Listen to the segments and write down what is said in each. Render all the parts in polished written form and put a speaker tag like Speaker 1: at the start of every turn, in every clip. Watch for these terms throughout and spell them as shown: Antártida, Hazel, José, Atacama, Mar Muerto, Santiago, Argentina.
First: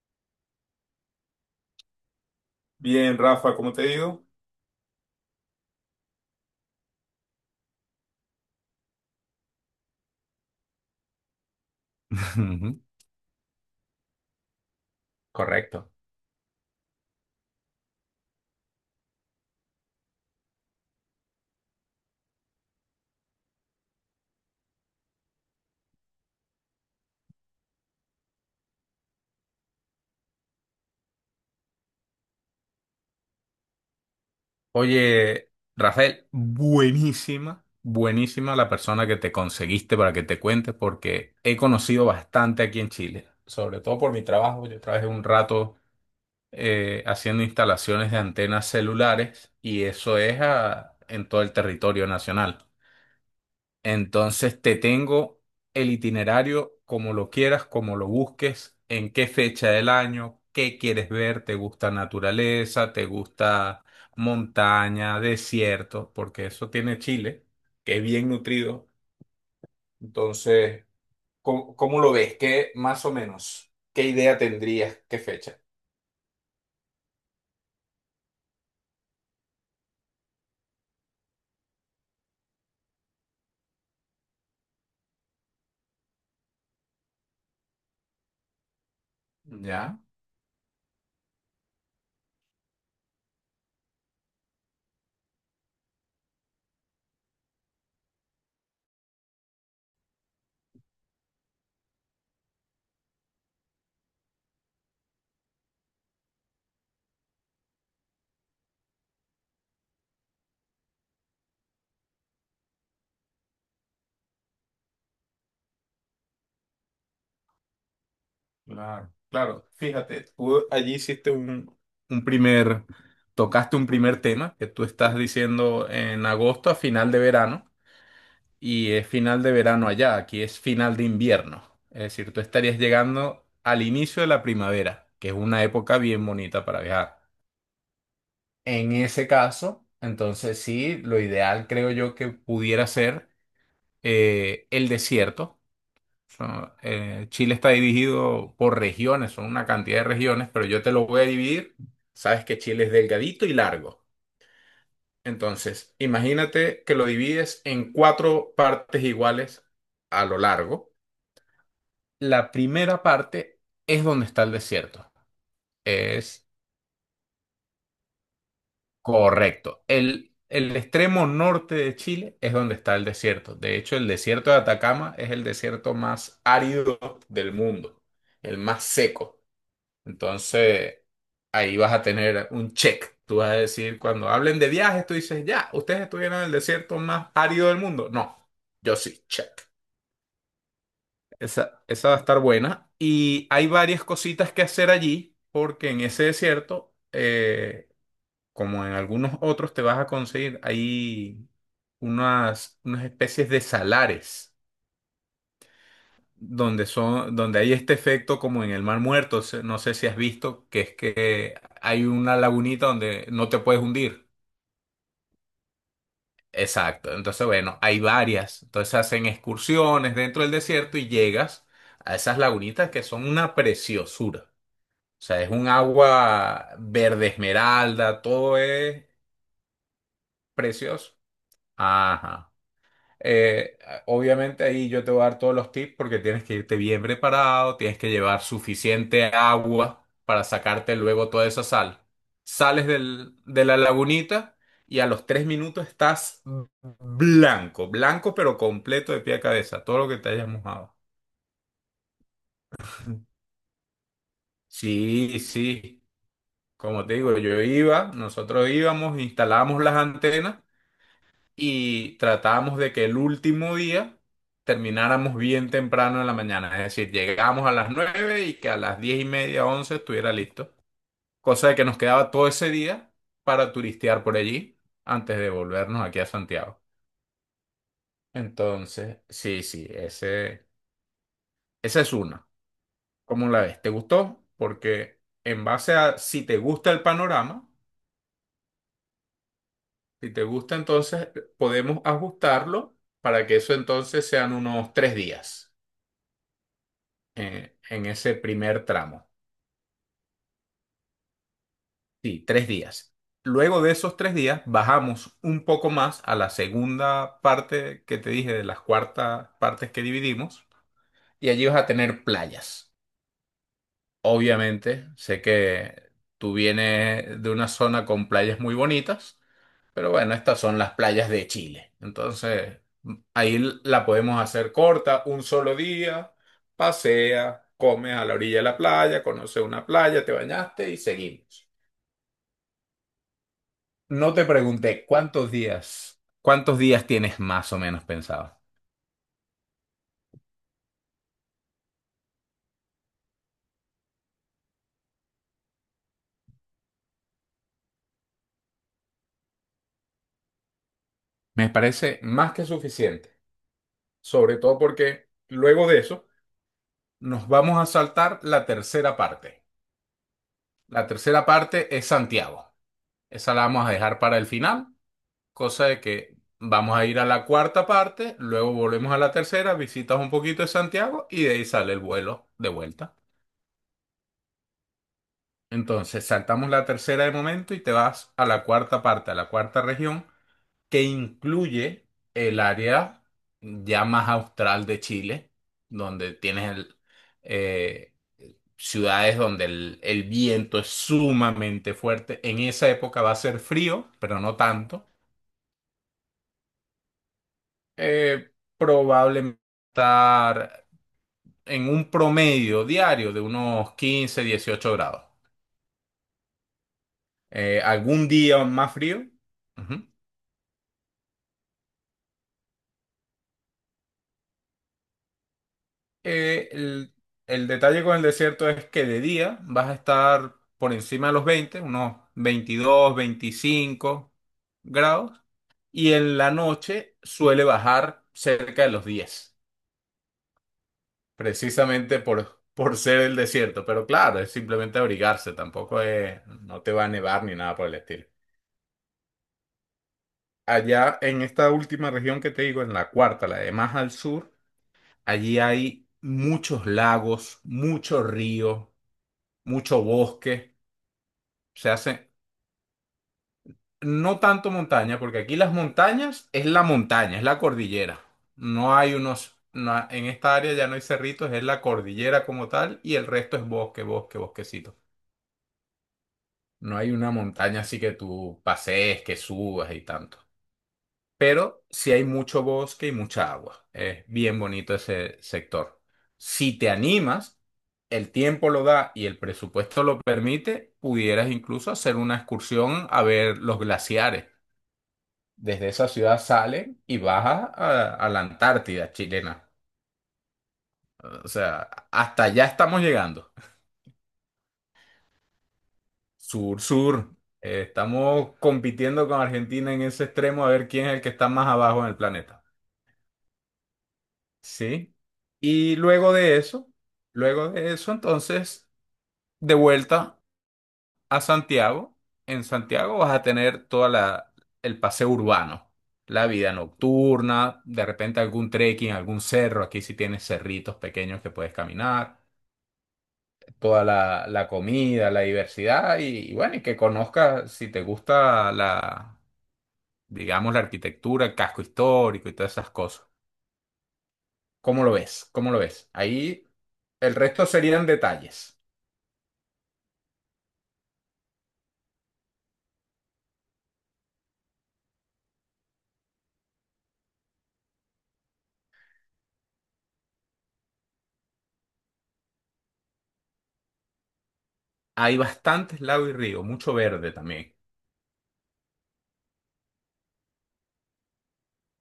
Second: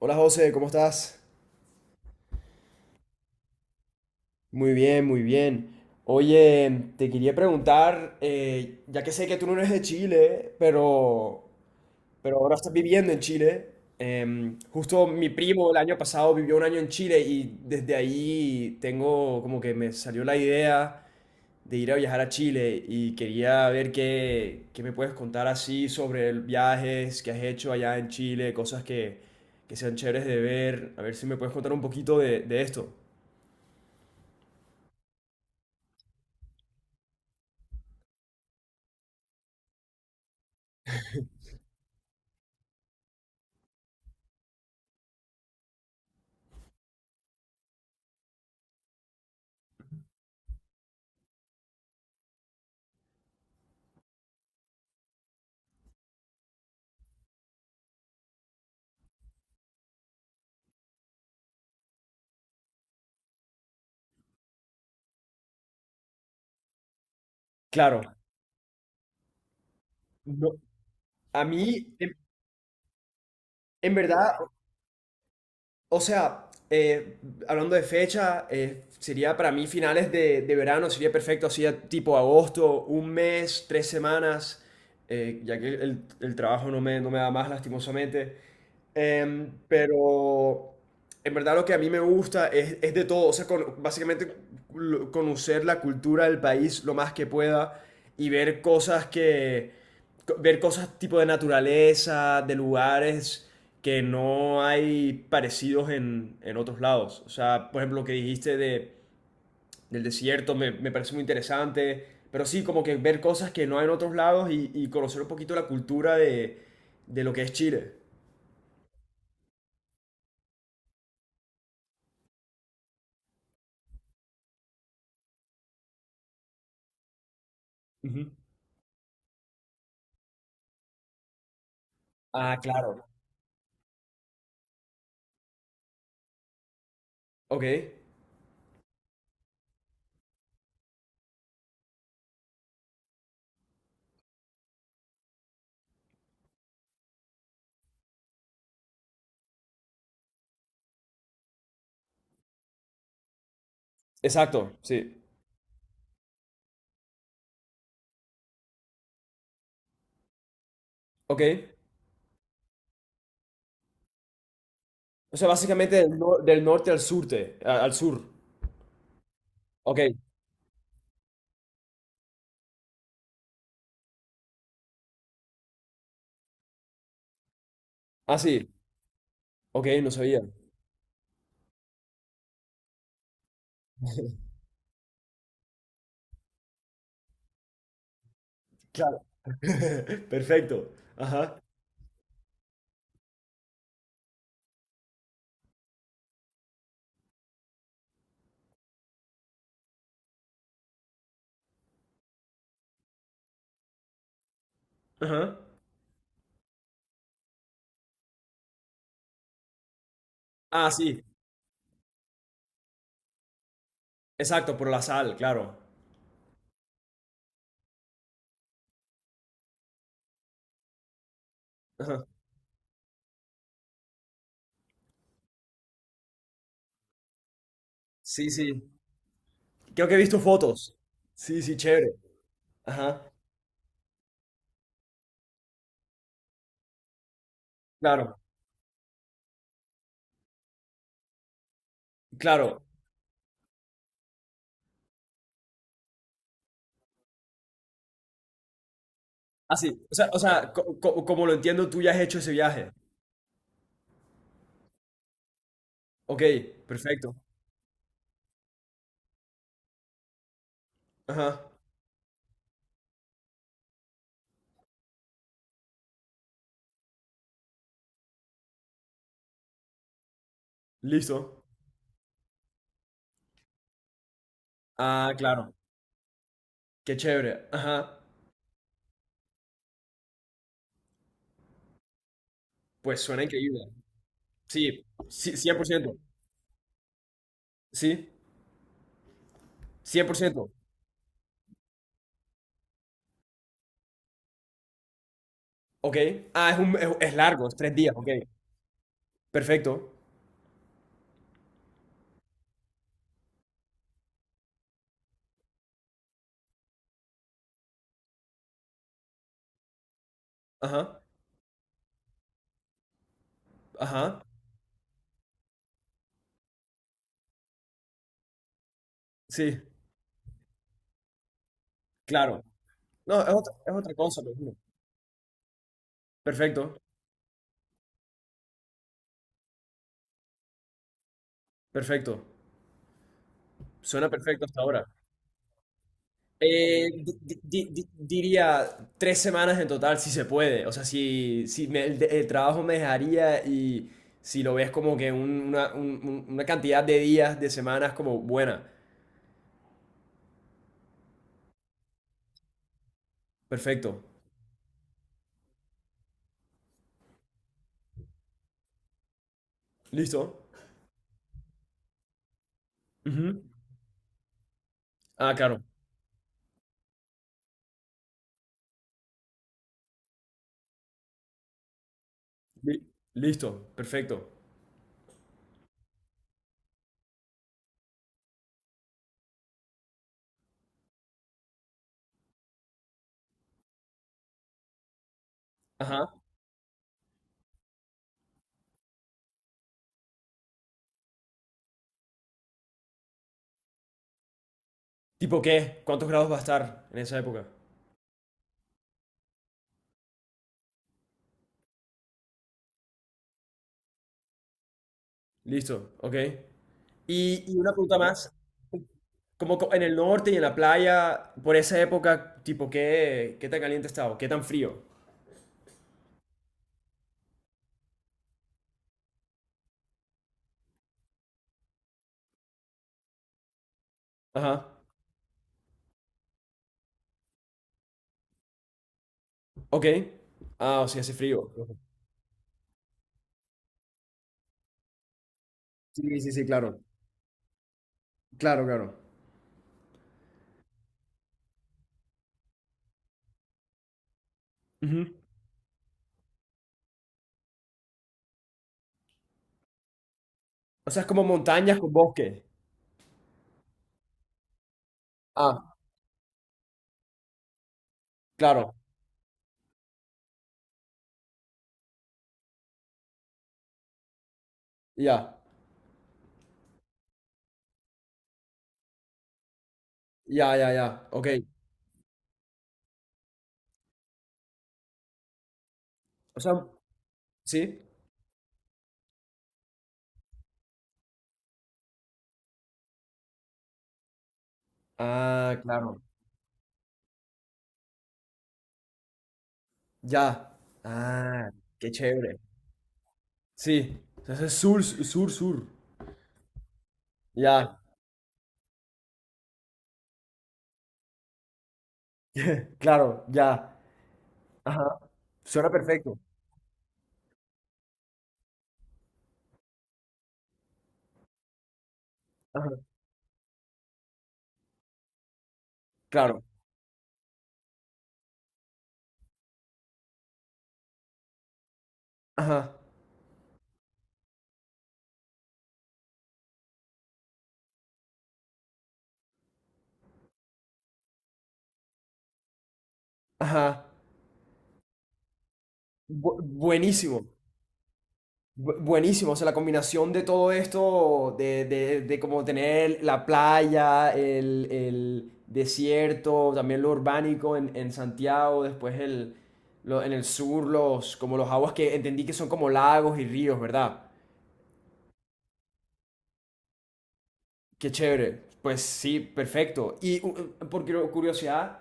Speaker 1: Hola José, ¿cómo estás?
Speaker 2: Bien, Rafa, ¿cómo te digo?
Speaker 1: Muy bien, muy bien. Oye, te quería preguntar, ya que sé que tú no eres de Chile, pero ahora estás
Speaker 2: Ujú.
Speaker 1: viviendo en Chile. Justo mi primo el
Speaker 2: Correcto.
Speaker 1: año pasado vivió un año en Chile y desde ahí tengo como que me salió la idea de ir a viajar a Chile y quería ver qué, qué me puedes contar así sobre viajes que has hecho allá en Chile, cosas que sean chéveres de ver. A ver si me puedes contar un poquito de esto.
Speaker 2: Oye, Rafael, buenísima, buenísima la persona que te conseguiste para que te cuente, porque he conocido bastante aquí en Chile, sobre todo por mi trabajo. Yo trabajé un rato haciendo instalaciones de antenas celulares y eso es en todo el territorio nacional. Entonces te tengo el itinerario como lo quieras, como lo busques, en qué fecha del año, qué quieres ver, te gusta naturaleza, te gusta montaña, desierto, porque eso tiene Chile, que
Speaker 1: Claro,
Speaker 2: es bien nutrido.
Speaker 1: no,
Speaker 2: Entonces,
Speaker 1: a
Speaker 2: ¿cómo,
Speaker 1: mí,
Speaker 2: cómo lo ves? ¿Qué más o menos?
Speaker 1: en
Speaker 2: ¿Qué
Speaker 1: verdad,
Speaker 2: idea tendrías? ¿Qué fecha?
Speaker 1: o sea, hablando de fecha, sería para mí finales de verano, sería perfecto, así a tipo agosto, un mes, tres semanas, ya que el trabajo no me, no me da más, lastimosamente.
Speaker 2: ¿Ya?
Speaker 1: Pero en verdad lo que a mí me gusta es de todo, o sea, básicamente conocer la cultura del país lo más que pueda y ver cosas que, ver cosas tipo de naturaleza, de lugares que no hay parecidos en otros lados. O sea, por ejemplo, lo que dijiste de, del desierto me, me parece muy interesante, pero sí, como que ver cosas que no hay en otros lados y conocer un poquito la cultura de lo que es Chile.
Speaker 2: Claro, claro, fíjate, tú allí hiciste un primer, tocaste un primer tema que tú estás diciendo en agosto a final de verano,
Speaker 1: Ujú.
Speaker 2: y es final de verano allá, aquí es final de invierno, es decir, tú
Speaker 1: Ah,
Speaker 2: estarías
Speaker 1: claro.
Speaker 2: llegando al inicio de la primavera, que es una época bien bonita para viajar.
Speaker 1: Ok,
Speaker 2: En ese caso, entonces sí, lo ideal creo yo que pudiera ser el desierto. Chile está dividido por regiones, son una cantidad de regiones, pero yo te lo voy a dividir. Sabes que Chile es delgadito y largo.
Speaker 1: exacto, sí.
Speaker 2: Entonces, imagínate que lo divides en cuatro partes iguales a lo largo.
Speaker 1: Ok.
Speaker 2: La primera parte es donde está el desierto.
Speaker 1: O sea, básicamente del,
Speaker 2: Es
Speaker 1: del norte al surte, al sur.
Speaker 2: correcto.
Speaker 1: Ok.
Speaker 2: El extremo norte de Chile es donde está el desierto. De hecho, el desierto de Atacama es el desierto más árido del mundo,
Speaker 1: Ah,
Speaker 2: el
Speaker 1: sí.
Speaker 2: más seco.
Speaker 1: Ok, no sabía.
Speaker 2: Entonces, ahí vas a tener un check. Tú vas a decir, cuando hablen de viajes, tú dices, ya, ¿ustedes estuvieron en el desierto más árido del mundo? No, yo
Speaker 1: Claro.
Speaker 2: sí, check.
Speaker 1: Perfecto. Ajá.
Speaker 2: Esa va a estar buena. Y hay varias cositas que hacer allí, porque en ese desierto, como en algunos otros, te vas a conseguir ahí unas especies de salares,
Speaker 1: Ajá.
Speaker 2: donde son, donde hay este efecto como en el Mar Muerto, no sé si has visto, que
Speaker 1: Ah,
Speaker 2: es
Speaker 1: sí.
Speaker 2: que hay una lagunita donde no te puedes hundir.
Speaker 1: Exacto, por la sal, claro.
Speaker 2: Exacto, entonces bueno, hay varias, entonces hacen excursiones dentro del desierto y llegas a
Speaker 1: Ajá.
Speaker 2: esas lagunitas que son una preciosura. O sea, es un agua verde esmeralda,
Speaker 1: Sí,
Speaker 2: todo
Speaker 1: sí.
Speaker 2: es
Speaker 1: Creo que he visto fotos.
Speaker 2: precioso.
Speaker 1: Sí, sí, chévere.
Speaker 2: Ajá.
Speaker 1: Ajá.
Speaker 2: Eh, obviamente ahí yo te voy a dar todos los tips porque tienes que irte bien preparado, tienes que
Speaker 1: Claro,
Speaker 2: llevar suficiente agua para sacarte luego toda esa sal.
Speaker 1: claro.
Speaker 2: Sales de la lagunita y a los 3 minutos estás blanco, blanco pero completo de pie a cabeza,
Speaker 1: Así.
Speaker 2: todo lo que te
Speaker 1: O
Speaker 2: hayas
Speaker 1: sea,
Speaker 2: mojado.
Speaker 1: como lo entiendo, tú ya has hecho ese viaje.
Speaker 2: Sí, sí,
Speaker 1: Ok,
Speaker 2: como te
Speaker 1: perfecto.
Speaker 2: digo, yo iba, nosotros íbamos, instalábamos las antenas
Speaker 1: Ajá.
Speaker 2: y tratábamos de que el último día termináramos bien temprano en la mañana, es decir, llegábamos a las 9 y que a las 10:30, 11 estuviera listo,
Speaker 1: Listo.
Speaker 2: cosa de que nos quedaba todo ese día para turistear por allí
Speaker 1: Ah,
Speaker 2: antes de
Speaker 1: claro.
Speaker 2: volvernos aquí a Santiago.
Speaker 1: Qué chévere. Ajá.
Speaker 2: Entonces, sí, sí, esa es una.
Speaker 1: Pues suena
Speaker 2: ¿Cómo la
Speaker 1: increíble.
Speaker 2: ves? ¿Te gustó?
Speaker 1: Sí,
Speaker 2: Porque
Speaker 1: sí,
Speaker 2: en
Speaker 1: cien por
Speaker 2: base
Speaker 1: ciento,
Speaker 2: a si te gusta el panorama,
Speaker 1: Sí, cien
Speaker 2: si
Speaker 1: por
Speaker 2: te
Speaker 1: ciento.
Speaker 2: gusta, entonces podemos ajustarlo para que eso entonces sean unos 3 días
Speaker 1: Ok. Ah, es, un, es largo, es
Speaker 2: eh,
Speaker 1: tres
Speaker 2: en
Speaker 1: días. Ok.
Speaker 2: ese primer tramo.
Speaker 1: Perfecto.
Speaker 2: Sí, 3 días. Luego de esos 3 días bajamos un poco más a la segunda parte que te dije de las cuartas partes que dividimos,
Speaker 1: Ajá.
Speaker 2: y allí vas a tener playas.
Speaker 1: Ajá.
Speaker 2: Obviamente, sé que tú vienes de una zona con playas muy bonitas,
Speaker 1: Sí,
Speaker 2: pero bueno, estas son las playas de Chile.
Speaker 1: claro.
Speaker 2: Entonces,
Speaker 1: No,
Speaker 2: ahí
Speaker 1: es
Speaker 2: la
Speaker 1: otra
Speaker 2: podemos
Speaker 1: cosa, me
Speaker 2: hacer
Speaker 1: imagino.
Speaker 2: corta, un solo día,
Speaker 1: Perfecto.
Speaker 2: pasea, comes a la orilla de la playa, conoces una playa, te bañaste y seguimos.
Speaker 1: Perfecto. Suena
Speaker 2: No te
Speaker 1: perfecto hasta
Speaker 2: pregunté
Speaker 1: ahora.
Speaker 2: cuántos días tienes más o menos pensado.
Speaker 1: Diría tres semanas en total, si se puede. O sea, si, el trabajo me dejaría y si lo ves como que una, una cantidad de días, de semanas como buena.
Speaker 2: Me parece más que suficiente,
Speaker 1: Perfecto.
Speaker 2: sobre todo porque luego de eso nos vamos a saltar la tercera parte.
Speaker 1: ¿Listo?
Speaker 2: La tercera parte es Santiago. Esa
Speaker 1: Ujú.
Speaker 2: la vamos a dejar para el final,
Speaker 1: Ah, claro.
Speaker 2: cosa de que vamos a ir a la cuarta parte, luego volvemos a la tercera, visitas un poquito de Santiago y de ahí sale el vuelo de
Speaker 1: Li-
Speaker 2: vuelta.
Speaker 1: Listo. Perfecto.
Speaker 2: Entonces saltamos la tercera de momento y te vas a la cuarta parte, a la cuarta región, que incluye el área ya más austral de Chile,
Speaker 1: Ajá.
Speaker 2: donde tienes eh, ciudades donde el viento es sumamente fuerte. En esa época va a ser frío, pero no tanto.
Speaker 1: ¿Tipo qué? ¿Cuántos grados va a estar en esa época?
Speaker 2: Eh, probablemente estar en un promedio diario de unos 15, 18 grados.
Speaker 1: Listo. Ok. Y una pregunta
Speaker 2: Algún
Speaker 1: más.
Speaker 2: día más frío.
Speaker 1: Como en
Speaker 2: Ujú.
Speaker 1: el norte y en la playa, por esa época, ¿tipo qué, qué tan caliente estaba? ¿Qué tan frío?
Speaker 2: Eh, el, el detalle con el desierto es que de día vas a estar por encima de los 20, unos 22, 25
Speaker 1: Ajá.
Speaker 2: grados, y en la noche suele bajar cerca de los 10.
Speaker 1: Ok. Ah, o sea, hace frío.
Speaker 2: Precisamente por ser el desierto. Pero claro, es simplemente abrigarse, tampoco
Speaker 1: Sí,
Speaker 2: es,
Speaker 1: sí, sí,
Speaker 2: no te
Speaker 1: claro.
Speaker 2: va a nevar ni nada por el estilo.
Speaker 1: Claro, claro.
Speaker 2: Allá en esta última región que te digo, en la cuarta, la de más al sur,
Speaker 1: Ujú.
Speaker 2: allí hay muchos lagos, muchos ríos, mucho bosque.
Speaker 1: O sea, es como
Speaker 2: Se
Speaker 1: montañas con
Speaker 2: hace
Speaker 1: bosque.
Speaker 2: no tanto montaña, porque aquí las
Speaker 1: Ah,
Speaker 2: montañas es la montaña, es la cordillera.
Speaker 1: claro.
Speaker 2: No hay unos. En esta área ya no hay cerritos, es la cordillera como tal y el resto es bosque, bosque, bosquecito.
Speaker 1: Ya.
Speaker 2: No hay una montaña así que tú pasees, que subas y tanto.
Speaker 1: Ya, ya, ya. Ok.
Speaker 2: Pero sí hay mucho bosque y mucha agua. Es bien bonito ese sector.
Speaker 1: O sea,
Speaker 2: Si te animas,
Speaker 1: ¿sí?
Speaker 2: el tiempo lo da y el presupuesto lo permite, pudieras incluso hacer una excursión a ver los glaciares.
Speaker 1: Ah,
Speaker 2: Desde esa
Speaker 1: claro.
Speaker 2: ciudad salen y baja a la Antártida chilena.
Speaker 1: Ya.
Speaker 2: O
Speaker 1: Ah,
Speaker 2: sea,
Speaker 1: qué
Speaker 2: hasta
Speaker 1: chévere.
Speaker 2: allá estamos llegando.
Speaker 1: Sí. Entonces es sur, sur, sur.
Speaker 2: Sur, sur.
Speaker 1: Ya.
Speaker 2: Estamos compitiendo con Argentina en ese extremo a ver quién es el que está más abajo en el planeta.
Speaker 1: Claro, ya. Ajá.
Speaker 2: ¿Sí?
Speaker 1: Suena
Speaker 2: Y luego
Speaker 1: perfecto.
Speaker 2: de eso, luego de eso, entonces, de vuelta a Santiago. En
Speaker 1: Ajá.
Speaker 2: Santiago vas a tener el paseo urbano, la
Speaker 1: Claro.
Speaker 2: vida nocturna, de repente algún trekking, algún cerro. Aquí sí tienes cerritos pequeños que puedes caminar,
Speaker 1: Ajá.
Speaker 2: toda la comida, la diversidad, y bueno, y que conozcas si te gusta la, digamos, la arquitectura, el casco histórico y todas esas cosas.
Speaker 1: Ajá.
Speaker 2: ¿Cómo lo ves? ¿Cómo lo ves? Ahí el
Speaker 1: Buenísimo.
Speaker 2: resto serían detalles.
Speaker 1: Buenísimo. O sea, la combinación de todo esto, de como tener la playa, el desierto, también lo urbánico en Santiago, después el, en el sur, los, como los aguas que entendí que son como lagos y ríos, ¿verdad?
Speaker 2: Hay bastantes lagos y ríos, mucho verde también,
Speaker 1: Qué chévere. Pues sí, perfecto. Y por curiosidad,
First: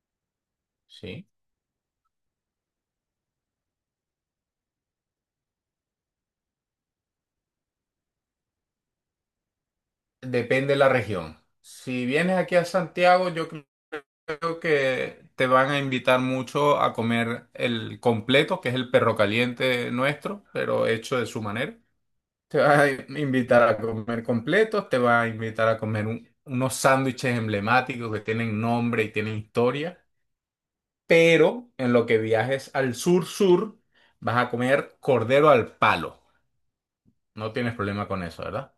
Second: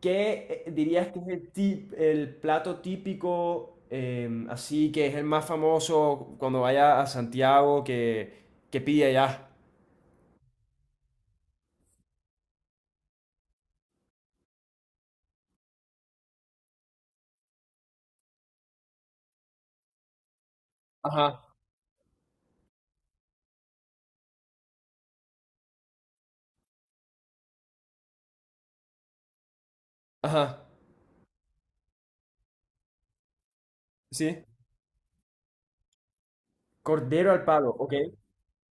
Speaker 1: ¿qué dirías que es
Speaker 2: ¿sí?
Speaker 1: el, el plato típico, así que es el más famoso cuando vaya a Santiago que pide allá?
Speaker 2: Depende de la región. Si vienes aquí a Santiago, yo creo que te van a invitar mucho a comer el completo, que es el perro caliente nuestro, pero hecho de
Speaker 1: Ajá,
Speaker 2: su manera. Te va a invitar a comer completos, te va a invitar a comer unos sándwiches emblemáticos que tienen nombre y tienen historia,
Speaker 1: ajá,
Speaker 2: pero en lo que viajes al sur-sur vas
Speaker 1: sí.
Speaker 2: a comer cordero al palo.
Speaker 1: Cordero al
Speaker 2: No
Speaker 1: palo,
Speaker 2: tienes
Speaker 1: ok.
Speaker 2: problema con eso, ¿verdad?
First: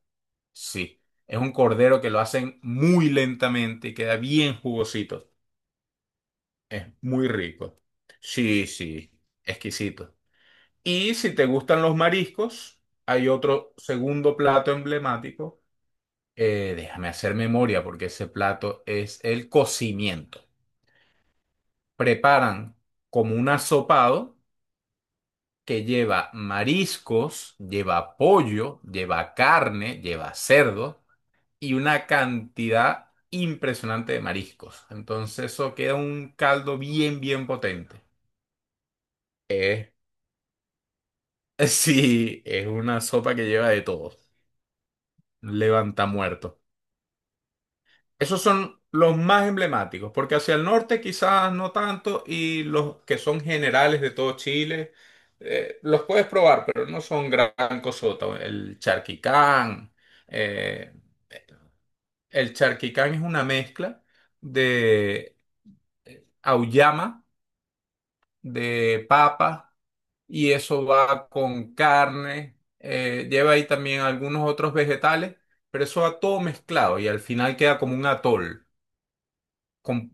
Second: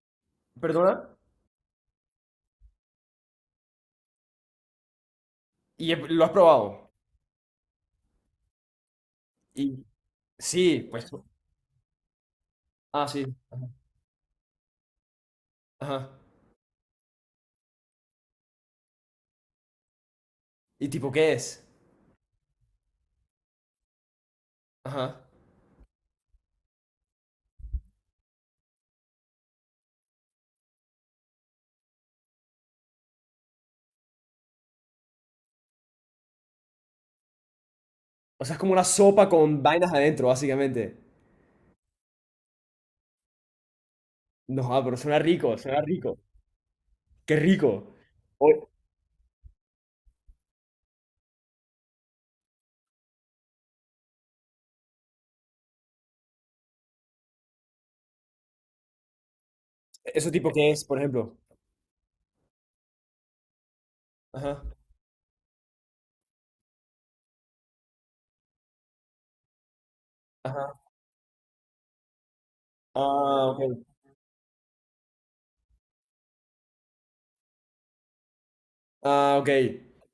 Speaker 1: ¿Perdona?
Speaker 2: Sí, es un cordero que lo hacen muy lentamente y queda bien jugosito.
Speaker 1: ¿Y lo has
Speaker 2: Es
Speaker 1: probado?
Speaker 2: muy rico. Sí, sí,
Speaker 1: Y
Speaker 2: exquisito.
Speaker 1: sí, pues.
Speaker 2: Y si te gustan los mariscos,
Speaker 1: Ah, sí,
Speaker 2: hay otro segundo plato emblemático.
Speaker 1: ajá.
Speaker 2: Déjame hacer memoria porque ese plato es el cocimiento.
Speaker 1: ¿Y tipo qué es?
Speaker 2: Preparan como un asopado
Speaker 1: Ajá.
Speaker 2: que lleva mariscos, lleva pollo, lleva carne, lleva cerdo y una cantidad impresionante de mariscos. Entonces eso queda un caldo bien, bien potente.
Speaker 1: O sea, es como una sopa con vainas
Speaker 2: Eh,
Speaker 1: adentro, básicamente.
Speaker 2: sí, es una sopa que lleva de todo.
Speaker 1: No, ah, pero suena rico, suena
Speaker 2: Levanta
Speaker 1: rico.
Speaker 2: muerto.
Speaker 1: Qué rico.
Speaker 2: Esos
Speaker 1: O-
Speaker 2: son los más emblemáticos, porque hacia el norte quizás no tanto, y los que son generales de todo Chile, los puedes probar, pero no son gran cosota.
Speaker 1: ¿Eso tipo qué es,
Speaker 2: Eh,
Speaker 1: por ejemplo?
Speaker 2: el charquicán es una mezcla
Speaker 1: Ajá,
Speaker 2: de auyama, de papa, y
Speaker 1: ajá.
Speaker 2: eso va con carne,
Speaker 1: Ah,
Speaker 2: lleva
Speaker 1: ok.
Speaker 2: ahí también algunos otros vegetales, pero eso va todo mezclado y al final queda como un atol,
Speaker 1: Ah, ok.
Speaker 2: con,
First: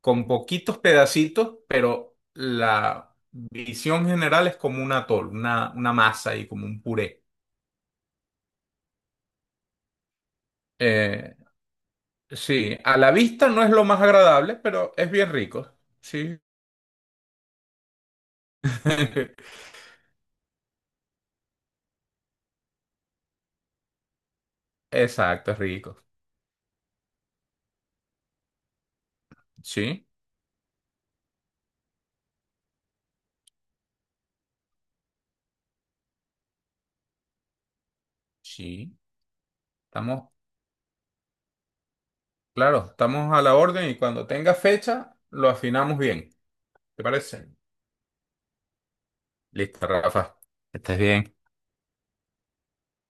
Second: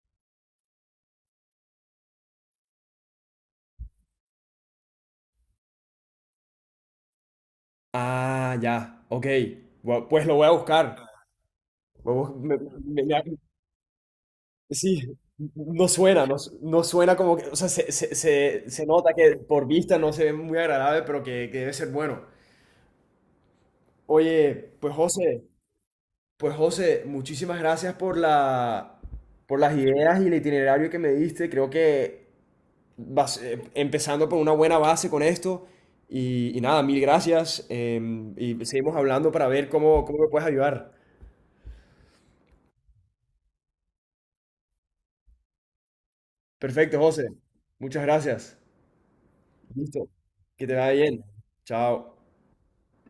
Speaker 2: con poquitos pedacitos, pero la visión general es como un atol, una masa y como un puré.
Speaker 1: Ah, ya. Ok. Gua- Pues lo voy a buscar.
Speaker 2: Eh,
Speaker 1: Voy a bus- me-
Speaker 2: sí, a
Speaker 1: me-
Speaker 2: la
Speaker 1: me-
Speaker 2: vista no es lo más agradable, pero es
Speaker 1: sí,
Speaker 2: bien rico.
Speaker 1: no suena, no,
Speaker 2: Sí.
Speaker 1: no suena como que, o sea, se, se nota que por vista no se ve muy agradable, pero que debe ser bueno. Oye, pues José,
Speaker 2: Exacto, es rico.
Speaker 1: pues José, muchísimas gracias por la, por las
Speaker 2: Sí,
Speaker 1: ideas y el itinerario que me diste. Creo que empezando por una buena base con esto. Y nada, mil gracias. Y seguimos
Speaker 2: sí.
Speaker 1: hablando para ver cómo, cómo me
Speaker 2: Estamos,
Speaker 1: puedes ayudar.
Speaker 2: claro, estamos a la orden y cuando tenga fecha lo afinamos bien.
Speaker 1: Perfecto,
Speaker 2: ¿Te
Speaker 1: José.
Speaker 2: parece?
Speaker 1: Muchas gracias.
Speaker 2: Listo,
Speaker 1: Listo.
Speaker 2: Rafa.
Speaker 1: Que te vaya
Speaker 2: Estés
Speaker 1: bien.
Speaker 2: bien.
Speaker 1: Chao.